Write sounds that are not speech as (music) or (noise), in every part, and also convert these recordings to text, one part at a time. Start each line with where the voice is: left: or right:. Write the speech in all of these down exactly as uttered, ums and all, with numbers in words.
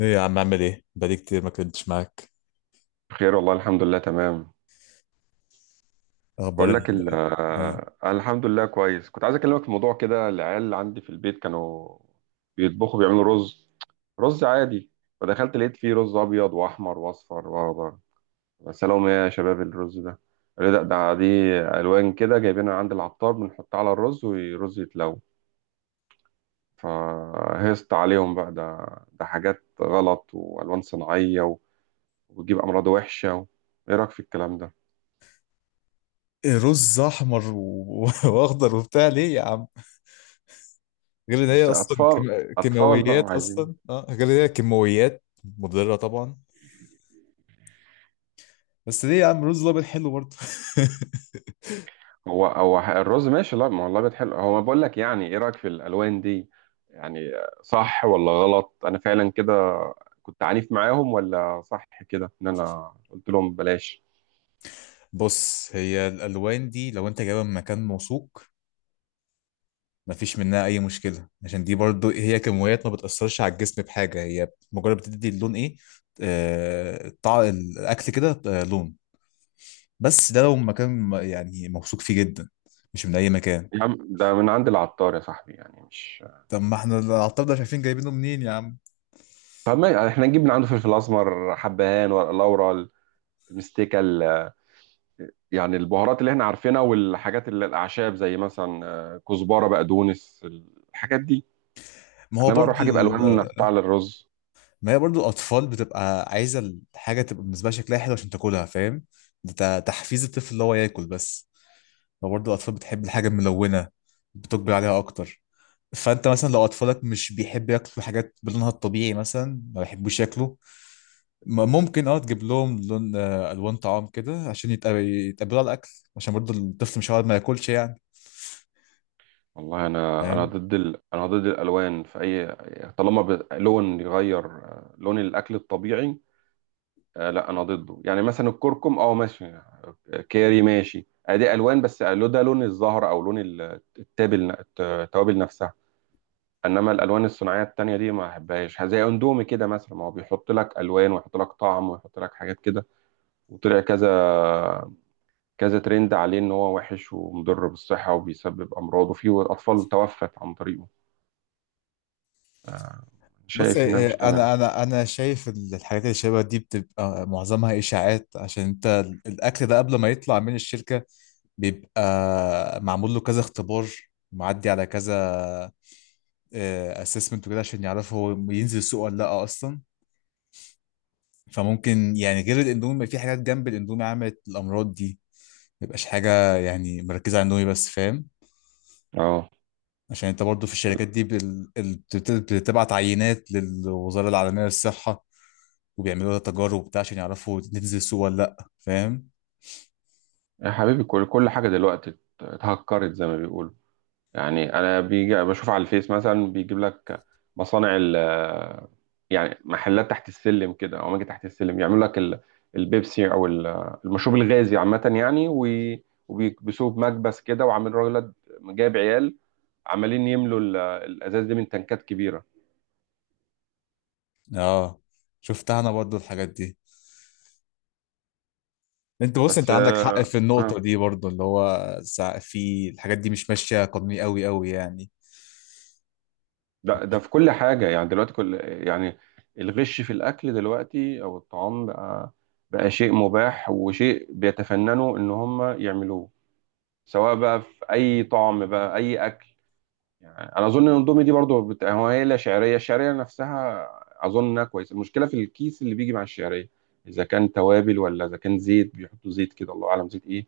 left: ايه يا عم، اعمل ايه؟ بقالي كتير ما كنتش معاك.
right: بخير، والله الحمد لله، تمام.
left: اخبار
right: بقول
left: ال
right: لك ال-
left: آه.
right: آه، الحمد لله كويس. كنت عايز اكلمك في موضوع كده. العيال عندي في البيت كانوا بيطبخوا، بيعملوا رز. رز عادي. فدخلت لقيت فيه رز ابيض واحمر واصفر واخضر. سلام يا شباب، الرز ده؟ قالوا لي ده ده دي الوان كده جايبينها عند العطار، بنحطها على الرز والرز يتلو. فهست عليهم بقى ده ده حاجات غلط والوان صناعيه و- وبتجيب امراض وحشه. ايه رايك في الكلام ده؟
left: إيه، رز احمر و... (laughs) واخضر وبتاع ليه يا عم؟ غير ان هي
right: مش
left: اصلا
right: اطفال
left: كيم...
right: اطفال بقى
left: كيماويات
right: وعايزين.
left: اصلا، اه غير ان هي كيماويات مضره طبعا. بس ليه يا عم؟ رز الابيض حلو برضه. (laughs)
right: هو هو الرز ماشي، لا ما هو اللبن حلو، هو بقول لك يعني ايه رايك في الالوان دي؟ يعني صح ولا غلط؟ انا فعلا كده، كنت عنيف معاهم ولا صح كده ان انا قلت لهم بلاش؟
left: بص، هي الالوان دي لو انت جايبها من مكان موثوق مفيش منها اي مشكله، عشان دي برضو هي كيماويات ما بتاثرش على الجسم بحاجه، هي مجرد بتدي اللون ايه آه... طع... الاكل كده آه... لون. بس ده لو مكان م- يعني موثوق فيه جدا، مش من اي مكان.
right: يا عم ده من عند العطار يا صاحبي، يعني مش...
left: طب ما احنا العطار ده شايفين جايبينه منين يا عم؟
right: طب ما احنا نجيب من عنده فلفل اسمر، حبهان، ورق لورا، المستيكه ال- يعني البهارات اللي احنا عارفينها والحاجات اللي الاعشاب، زي مثلا آه، كزبره، بقدونس، الحاجات دي.
left: ما هو
right: انما
left: برضو
right: اروح اجيب
left: ال...
right: الوان احطها على الرز؟
left: ما هي برضو الاطفال بتبقى عايزه الحاجه تبقى بالنسبه لها شكلها حلو عشان تاكلها، فاهم؟ ده ت- تحفيز الطفل اللي هو ياكل بس. فبرضو الاطفال بتحب الحاجه الملونه، بتقبل عليها اكتر. فانت مثلا لو اطفالك مش بيحب ياكلوا حاجات بلونها الطبيعي، مثلا ما بيحبوش ياكلوا، م- ممكن اه تجيب لهم لون، آه، الوان طعام كده عشان يتق- يتقبلوا على الاكل، عشان برضه الطفل مش هيقعد ما ياكلش يعني.
right: والله انا انا
left: فاهم؟
right: ضد ال... انا ضد الالوان في اي... طالما ب... لون يغير آه، لون الاكل الطبيعي. آه لا انا ضده، يعني مثلا الكركم اه ماشي، آه، كاري ماشي، ادي الوان. بس لو ده لون الزهر او لون ال- التابل، الت- التوابل نفسها. انما الالوان الصناعيه التانية دي ما احبهاش، زي اندومي كده مثلا، ما هو بيحط لك الوان، ويحط لك طعم، ويحط لك حاجات كده، وطلع كذا كذا ترند عليه ان هو وحش ومضر بالصحه وبيسبب امراض، وفي اطفال توفت عن طريقه. آه،
left: بص، آه،
right: شايف انها مش
left: آه،
right: تمام.
left: انا انا انا شايف ال- الحاجات اللي شبه دي بتبقى معظمها اشاعات، عشان انت ال- الاكل ده قبل ما يطلع من الشركه بيبقى معمول له كذا اختبار، معدي على كذا اسسمنت وكده، عشان يعرفوا هو ينزل السوق ولا لا اصلا. فممكن يعني غير الاندومي في حاجات جنب الاندومي عملت الامراض دي، ميبقاش حاجة يعني مركزة على النوي بس. فاهم؟
right: اه.
left: عشان انت برضو في الشركات دي بال... ال- بت- بتبعت عينات للوزارة العالمية للصحة، وبيعملوا لها تجارب وبتاع عشان يعرفوا تنزل السوق ولا لأ. فاهم؟
right: يا حبيبي كل كل حاجه دلوقتي ات- اتهكرت زي ما بيقولوا. يعني انا بيجي بشوف على الفيس مثلا بيجيب لك مصانع ال... يعني محلات تحت السلم كده او اماكن تحت السلم يعملوا لك ال- البيبسي او ال- المشروب الغازي عامه، يعني وي- وبيكبسوه بمكبس كده، وعامل راجل جايب عيال عمالين يملوا ال- الازاز دي من تنكات كبيره.
left: اه، شفتها انا برضو الحاجات دي. انت بص، انت
right: بس
left: عندك حق في
right: اه.
left: النقطة دي برضو، اللي هو سع- في الحاجات دي مش ماشية قانوني قوي قوي يعني.
right: ده ده في كل حاجة، يعني دلوقتي كل... يعني الغش في الأكل دلوقتي أو الطعام بقى، بقى شيء مباح، وشيء بيتفننوا إن هم يعملوه، سواء بقى في أي طعم بقى أي أكل. يعني أنا أظن إن الأندومي دي برضه بت... هو هي لا، شعرية، الشعرية نفسها أظن إنها كويسة. المشكلة في الكيس اللي بيجي مع الشعرية، إذا كان توابل ولا إذا كان زيت، بيحطوا زيت كده الله أعلم زيت إيه.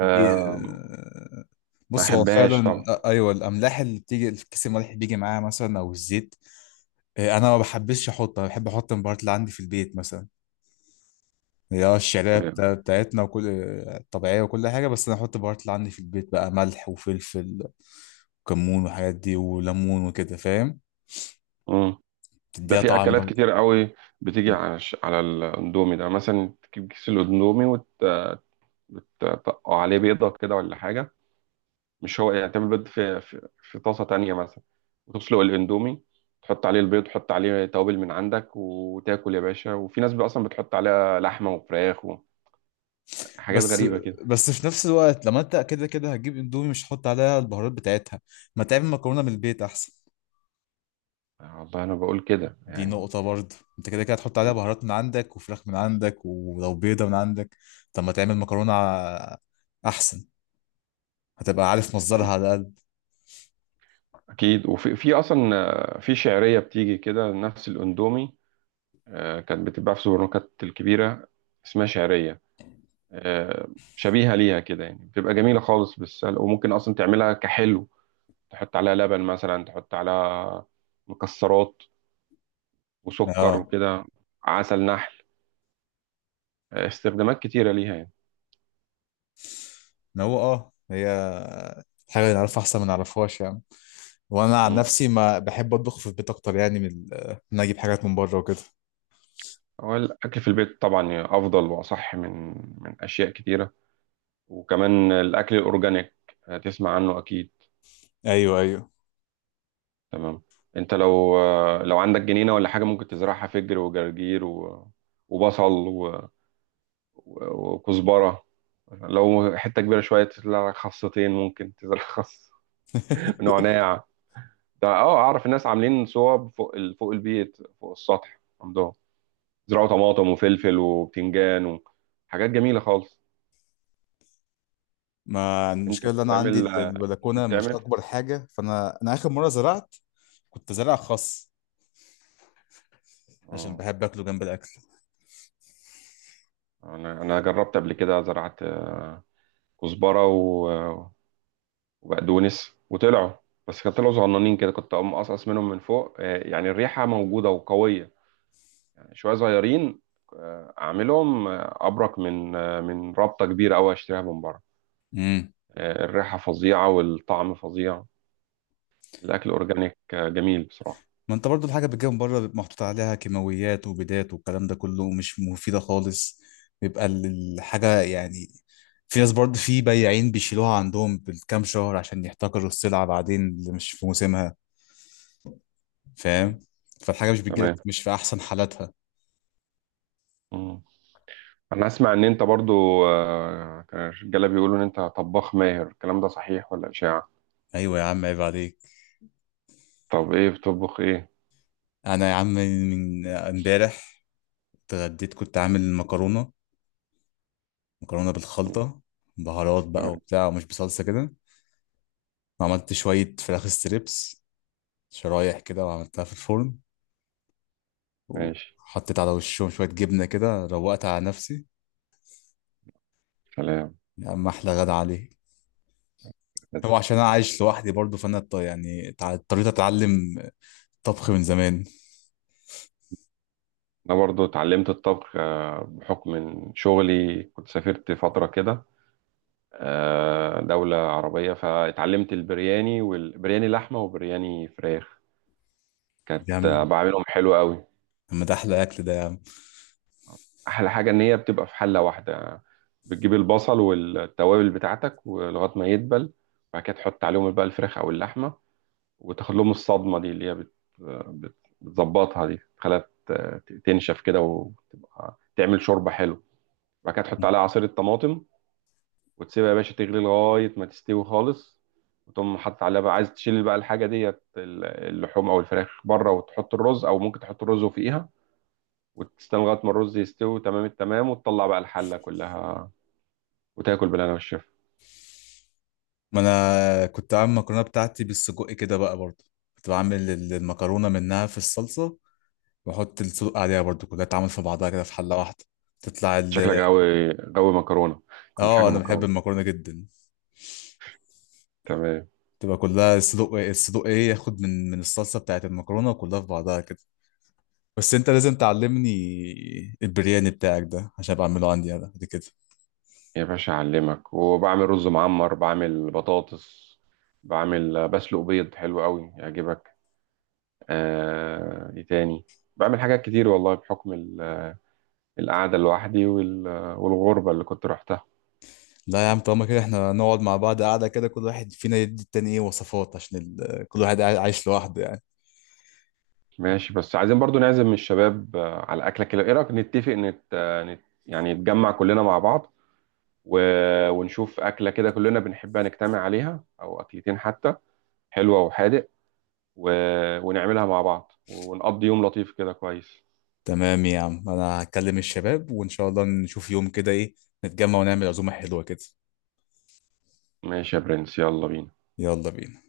left: دي آه،
right: ما
left: بص هو
right: أحبهاش
left: فعلا،
right: طبعا.
left: آه، ايوه، الاملاح اللي بتيجي الكيس، الملح اللي بيجي معاها مثلا او الزيت. إيه، انا ما بحبش احط، انا بحب احط البهارات اللي عندي في البيت مثلا. هي اه الشعريه بتا- بتاعتنا وكل آه، طبيعيه وكل حاجه، بس انا احط البهارات اللي عندي في البيت بقى ملح وفلفل وكمون والحاجات دي وليمون وكده، فاهم؟
right: طبعا. ده
left: تديها تمام
right: في
left: طعم
right: اكلات
left: برضه.
right: كتير قوي بتيجي على الش- على الاندومي ده، مثلا تجيب كيس الاندومي وتطقه عليه بيضه كده ولا حاجه، مش هو، يعني تعمل بيض في في, في طاسه تانية مثلا، وتسلق الاندومي، تحط عليه البيض، تحط عليه توابل من عندك، وتاكل يا باشا. وفي ناس بقى اصلا بتحط عليها لحمه وفراخ وحاجات
left: بس
right: غريبه كده.
left: بس في نفس الوقت لما انت كده كده هتجيب اندومي مش هتحط عليها البهارات بتاعتها، ما تعمل مكرونه من البيت احسن.
right: آه، والله انا بقول كده
left: دي
right: يعني.
left: نقطه برضه، انت كده كده هتحط عليها بهارات من عندك وفراخ من عندك ولو بيضه من عندك، طب ما تعمل مكرونه ع- احسن، هتبقى عارف مصدرها على الأقل.
right: اكيد. وفي في اصلا آه، في شعريه بتيجي كده نفس الاندومي، آه، كانت بتتباع في السوبر ماركت الكبيره، اسمها شعريه، آه، شبيهة ليها كده يعني، بتبقى جميلة خالص بالسلق، وممكن أصلا تعملها كحلو، تحط عليها لبن مثلا، تحط عليها مكسرات وسكر
left: اه،
right: وكده، عسل نحل. آه، استخدامات كتيرة ليها يعني.
left: ما هو اه هي حاجة نعرفها أحسن ما نعرفهاش يعني. وأنا عن
right: مم.
left: نفسي ما بحب أطبخ في البيت أكتر يعني، من ال- إن أنا أجيب حاجات من بره وكده.
right: هو الأكل في البيت طبعا أفضل وأصح من من أشياء كتيرة. وكمان الأكل الأورجانيك، آه، تسمع عنه أكيد.
left: أيوه، أيوه.
right: تمام. أنت لو آه، لو عندك جنينة ولا حاجة، ممكن تزرعها فجر وجرجير و- وبصل و- وكزبرة. لو حتة كبيرة شوية تزرع لك خاصتين، ممكن تزرع خاص. (laughs)
left: (laughs)
right: نعناع. ده اه اعرف الناس عاملين صوب فوق ال- فوق البيت، فوق السطح عندهم زرعوا طماطم وفلفل وبتنجان وحاجات جميلة خالص.
left: ما
right: انت
left: المشكلة، اللي أنا عندي
right: بتعمل،
left: ال- البلكونة
right: ممكن
left: مش
right: تعمل.
left: أكبر حاجة، فأنا أنا آخر مرة زرعت كنت زارع خس، عشان
right: اه،
left: بحب أكله جنب الأكل.
right: انا انا جربت قبل كده، زرعت كزبرة و- وبقدونس وطلعوا. بس كانوا طلعوا صغننين كده، كنت اقوم اقصقص منهم من فوق، آه، يعني الريحة موجودة وقوية، شويه صغيرين. آه، اعملهم آه، ابرك من آه، من رابطه كبيره قوي اشتريها من بره.
left: امم
right: آه، الريحه فظيعه والطعم فظيع. الاكل اورجانيك آه، جميل بصراحه.
left: ما انت برضو الحاجة بتجيب من بره بيبقى محطوط عليها كيماويات وبيدات والكلام ده كله مش مفيدة خالص، بيبقى ال- الحاجة يعني، في ناس برضو، في بياعين بيشيلوها عندهم بالكام شهر عشان يحتكروا السلعة بعدين اللي مش في موسمها،
right: مم.
left: فاهم؟ فالحاجة مش بتجيلك
right: تمام.
left: مش في أحسن حالاتها.
right: مم. انا اسمع ان انت برضو آه، كان الرجاله بيقولوا ان انت طباخ ماهر، الكلام ده صحيح ولا اشاعه؟
left: أيوة يا عم، عيب عليك.
right: طب ايه بتطبخ، ايه؟
left: أنا يا عم من امبارح اتغديت، كنت عامل مكرونة، مكرونة
right: مم.
left: بالخلطة، بهارات بقى
right: تمام.
left: وبتاع ومش بصلصة كده، وعملت شوية فراخ ستريبس، شرايح كده، وعملتها في الفرن،
right: ماشي.
left: وحطيت على وشهم شوية جبنة كده، روقت على نفسي.
right: سلام.
left: يا عم أحلى غدا عليه. هو عشان أنا عايش لوحدي برضه، فأنا ط- يعني تع- اضطريت أتعلم طبخ من زمان.
right: انا برضو اتعلمت الطبخ آه، بحكم من شغلي، كنت سافرت فتره كده آه، دولة عربية، فاتعلمت البرياني، والبرياني لحمة، وبرياني فراخ.
left: طب
right: كانت
left: يا
right: آه،
left: عم،
right: بعملهم حلو قوي.
left: طب ما ده أحلى أكل ده يا عم.
right: أحلى حاجة إن هي بتبقى في حلة واحدة، بتجيب البصل والتوابل بتاعتك ولغاية ما يدبل، وبعد كده تحط عليهم بقى الفراخ أو اللحمة، وتاخد لهم الصدمة دي، اللي هي بت- بت- بتظبطها دي، تخليها ت- تنشف كده، وتبقى تعمل شوربة حلو، وبعد كده تحط عليها عصير الطماطم، وتسيبها يا باشا تغلي لغاية ما تستوي خالص، وتقوم حاطط عليها بقى، عايز تشيل بقى الحاجة ديت، ال- اللحوم أو الفراخ بره، وتحط الرز، أو ممكن تحط الرز وفوقيها، وتستنى لغاية ما الرز يستوي تمام التمام، وتطلع بقى الحلة كلها، وتاكل بالهنا والشفا.
left: ما أنا كنت عامل المكرونة بتاعتي بالسجق كده بقى برضه، كنت بعمل ال- المكرونة منها في الصلصة، وأحط السجق عليها برضه، كلها تعمل في بعضها كده في حلة واحدة، تطلع ال
right: شكلك غاوي غاوي مكرونة، كل
left: آه،
right: حاجة
left: أنا بحب
right: مكرونة.
left: المكرونة جدا.
right: تمام.
left: تبقى كلها الصدوق الصدوق إيه، ياخد من من الصلصة بتاعت المكرونة وكلها في بعضها كده. بس انت لازم تعلمني البرياني بتاعك ده عشان ابقى اعمله عندي انا بعد كده.
right: يا باشا أعلمك، وبعمل رز معمر، بعمل بطاطس، بعمل بسلق بيض حلو قوي يعجبك. آه، إيه تاني؟ بعمل حاجات كتير والله، بحكم ال القعدة لوحدي، وال... والغربة اللي كنت روحتها.
left: لا يا عم، طالما كده احنا نقعد مع بعض قاعده كده كل واحد فينا يدي التاني ايه وصفات، عشان ال... آه، كل واحد قاعد- عايش لوحده يعني.
right: ماشي. بس عايزين برضو نعزم الشباب آه، على أكلة كده. إيه رأيك نتفق نت... آه، نت... يعني نتجمع كلنا مع بعض و... ونشوف أكلة كده كلنا بنحبها نجتمع عليها، أو أكلتين حتى، حلوة وحادق، و... ونعملها مع بعض ونقضي يوم لطيف كده كويس.
left: تمام يا عم، انا هكلم الشباب، وان شاء الله نشوف يوم كده ايه، نتجمع ونعمل عزومه حلوه كده.
right: ماشي يا برنس، يلا بينا.
left: يلا بينا.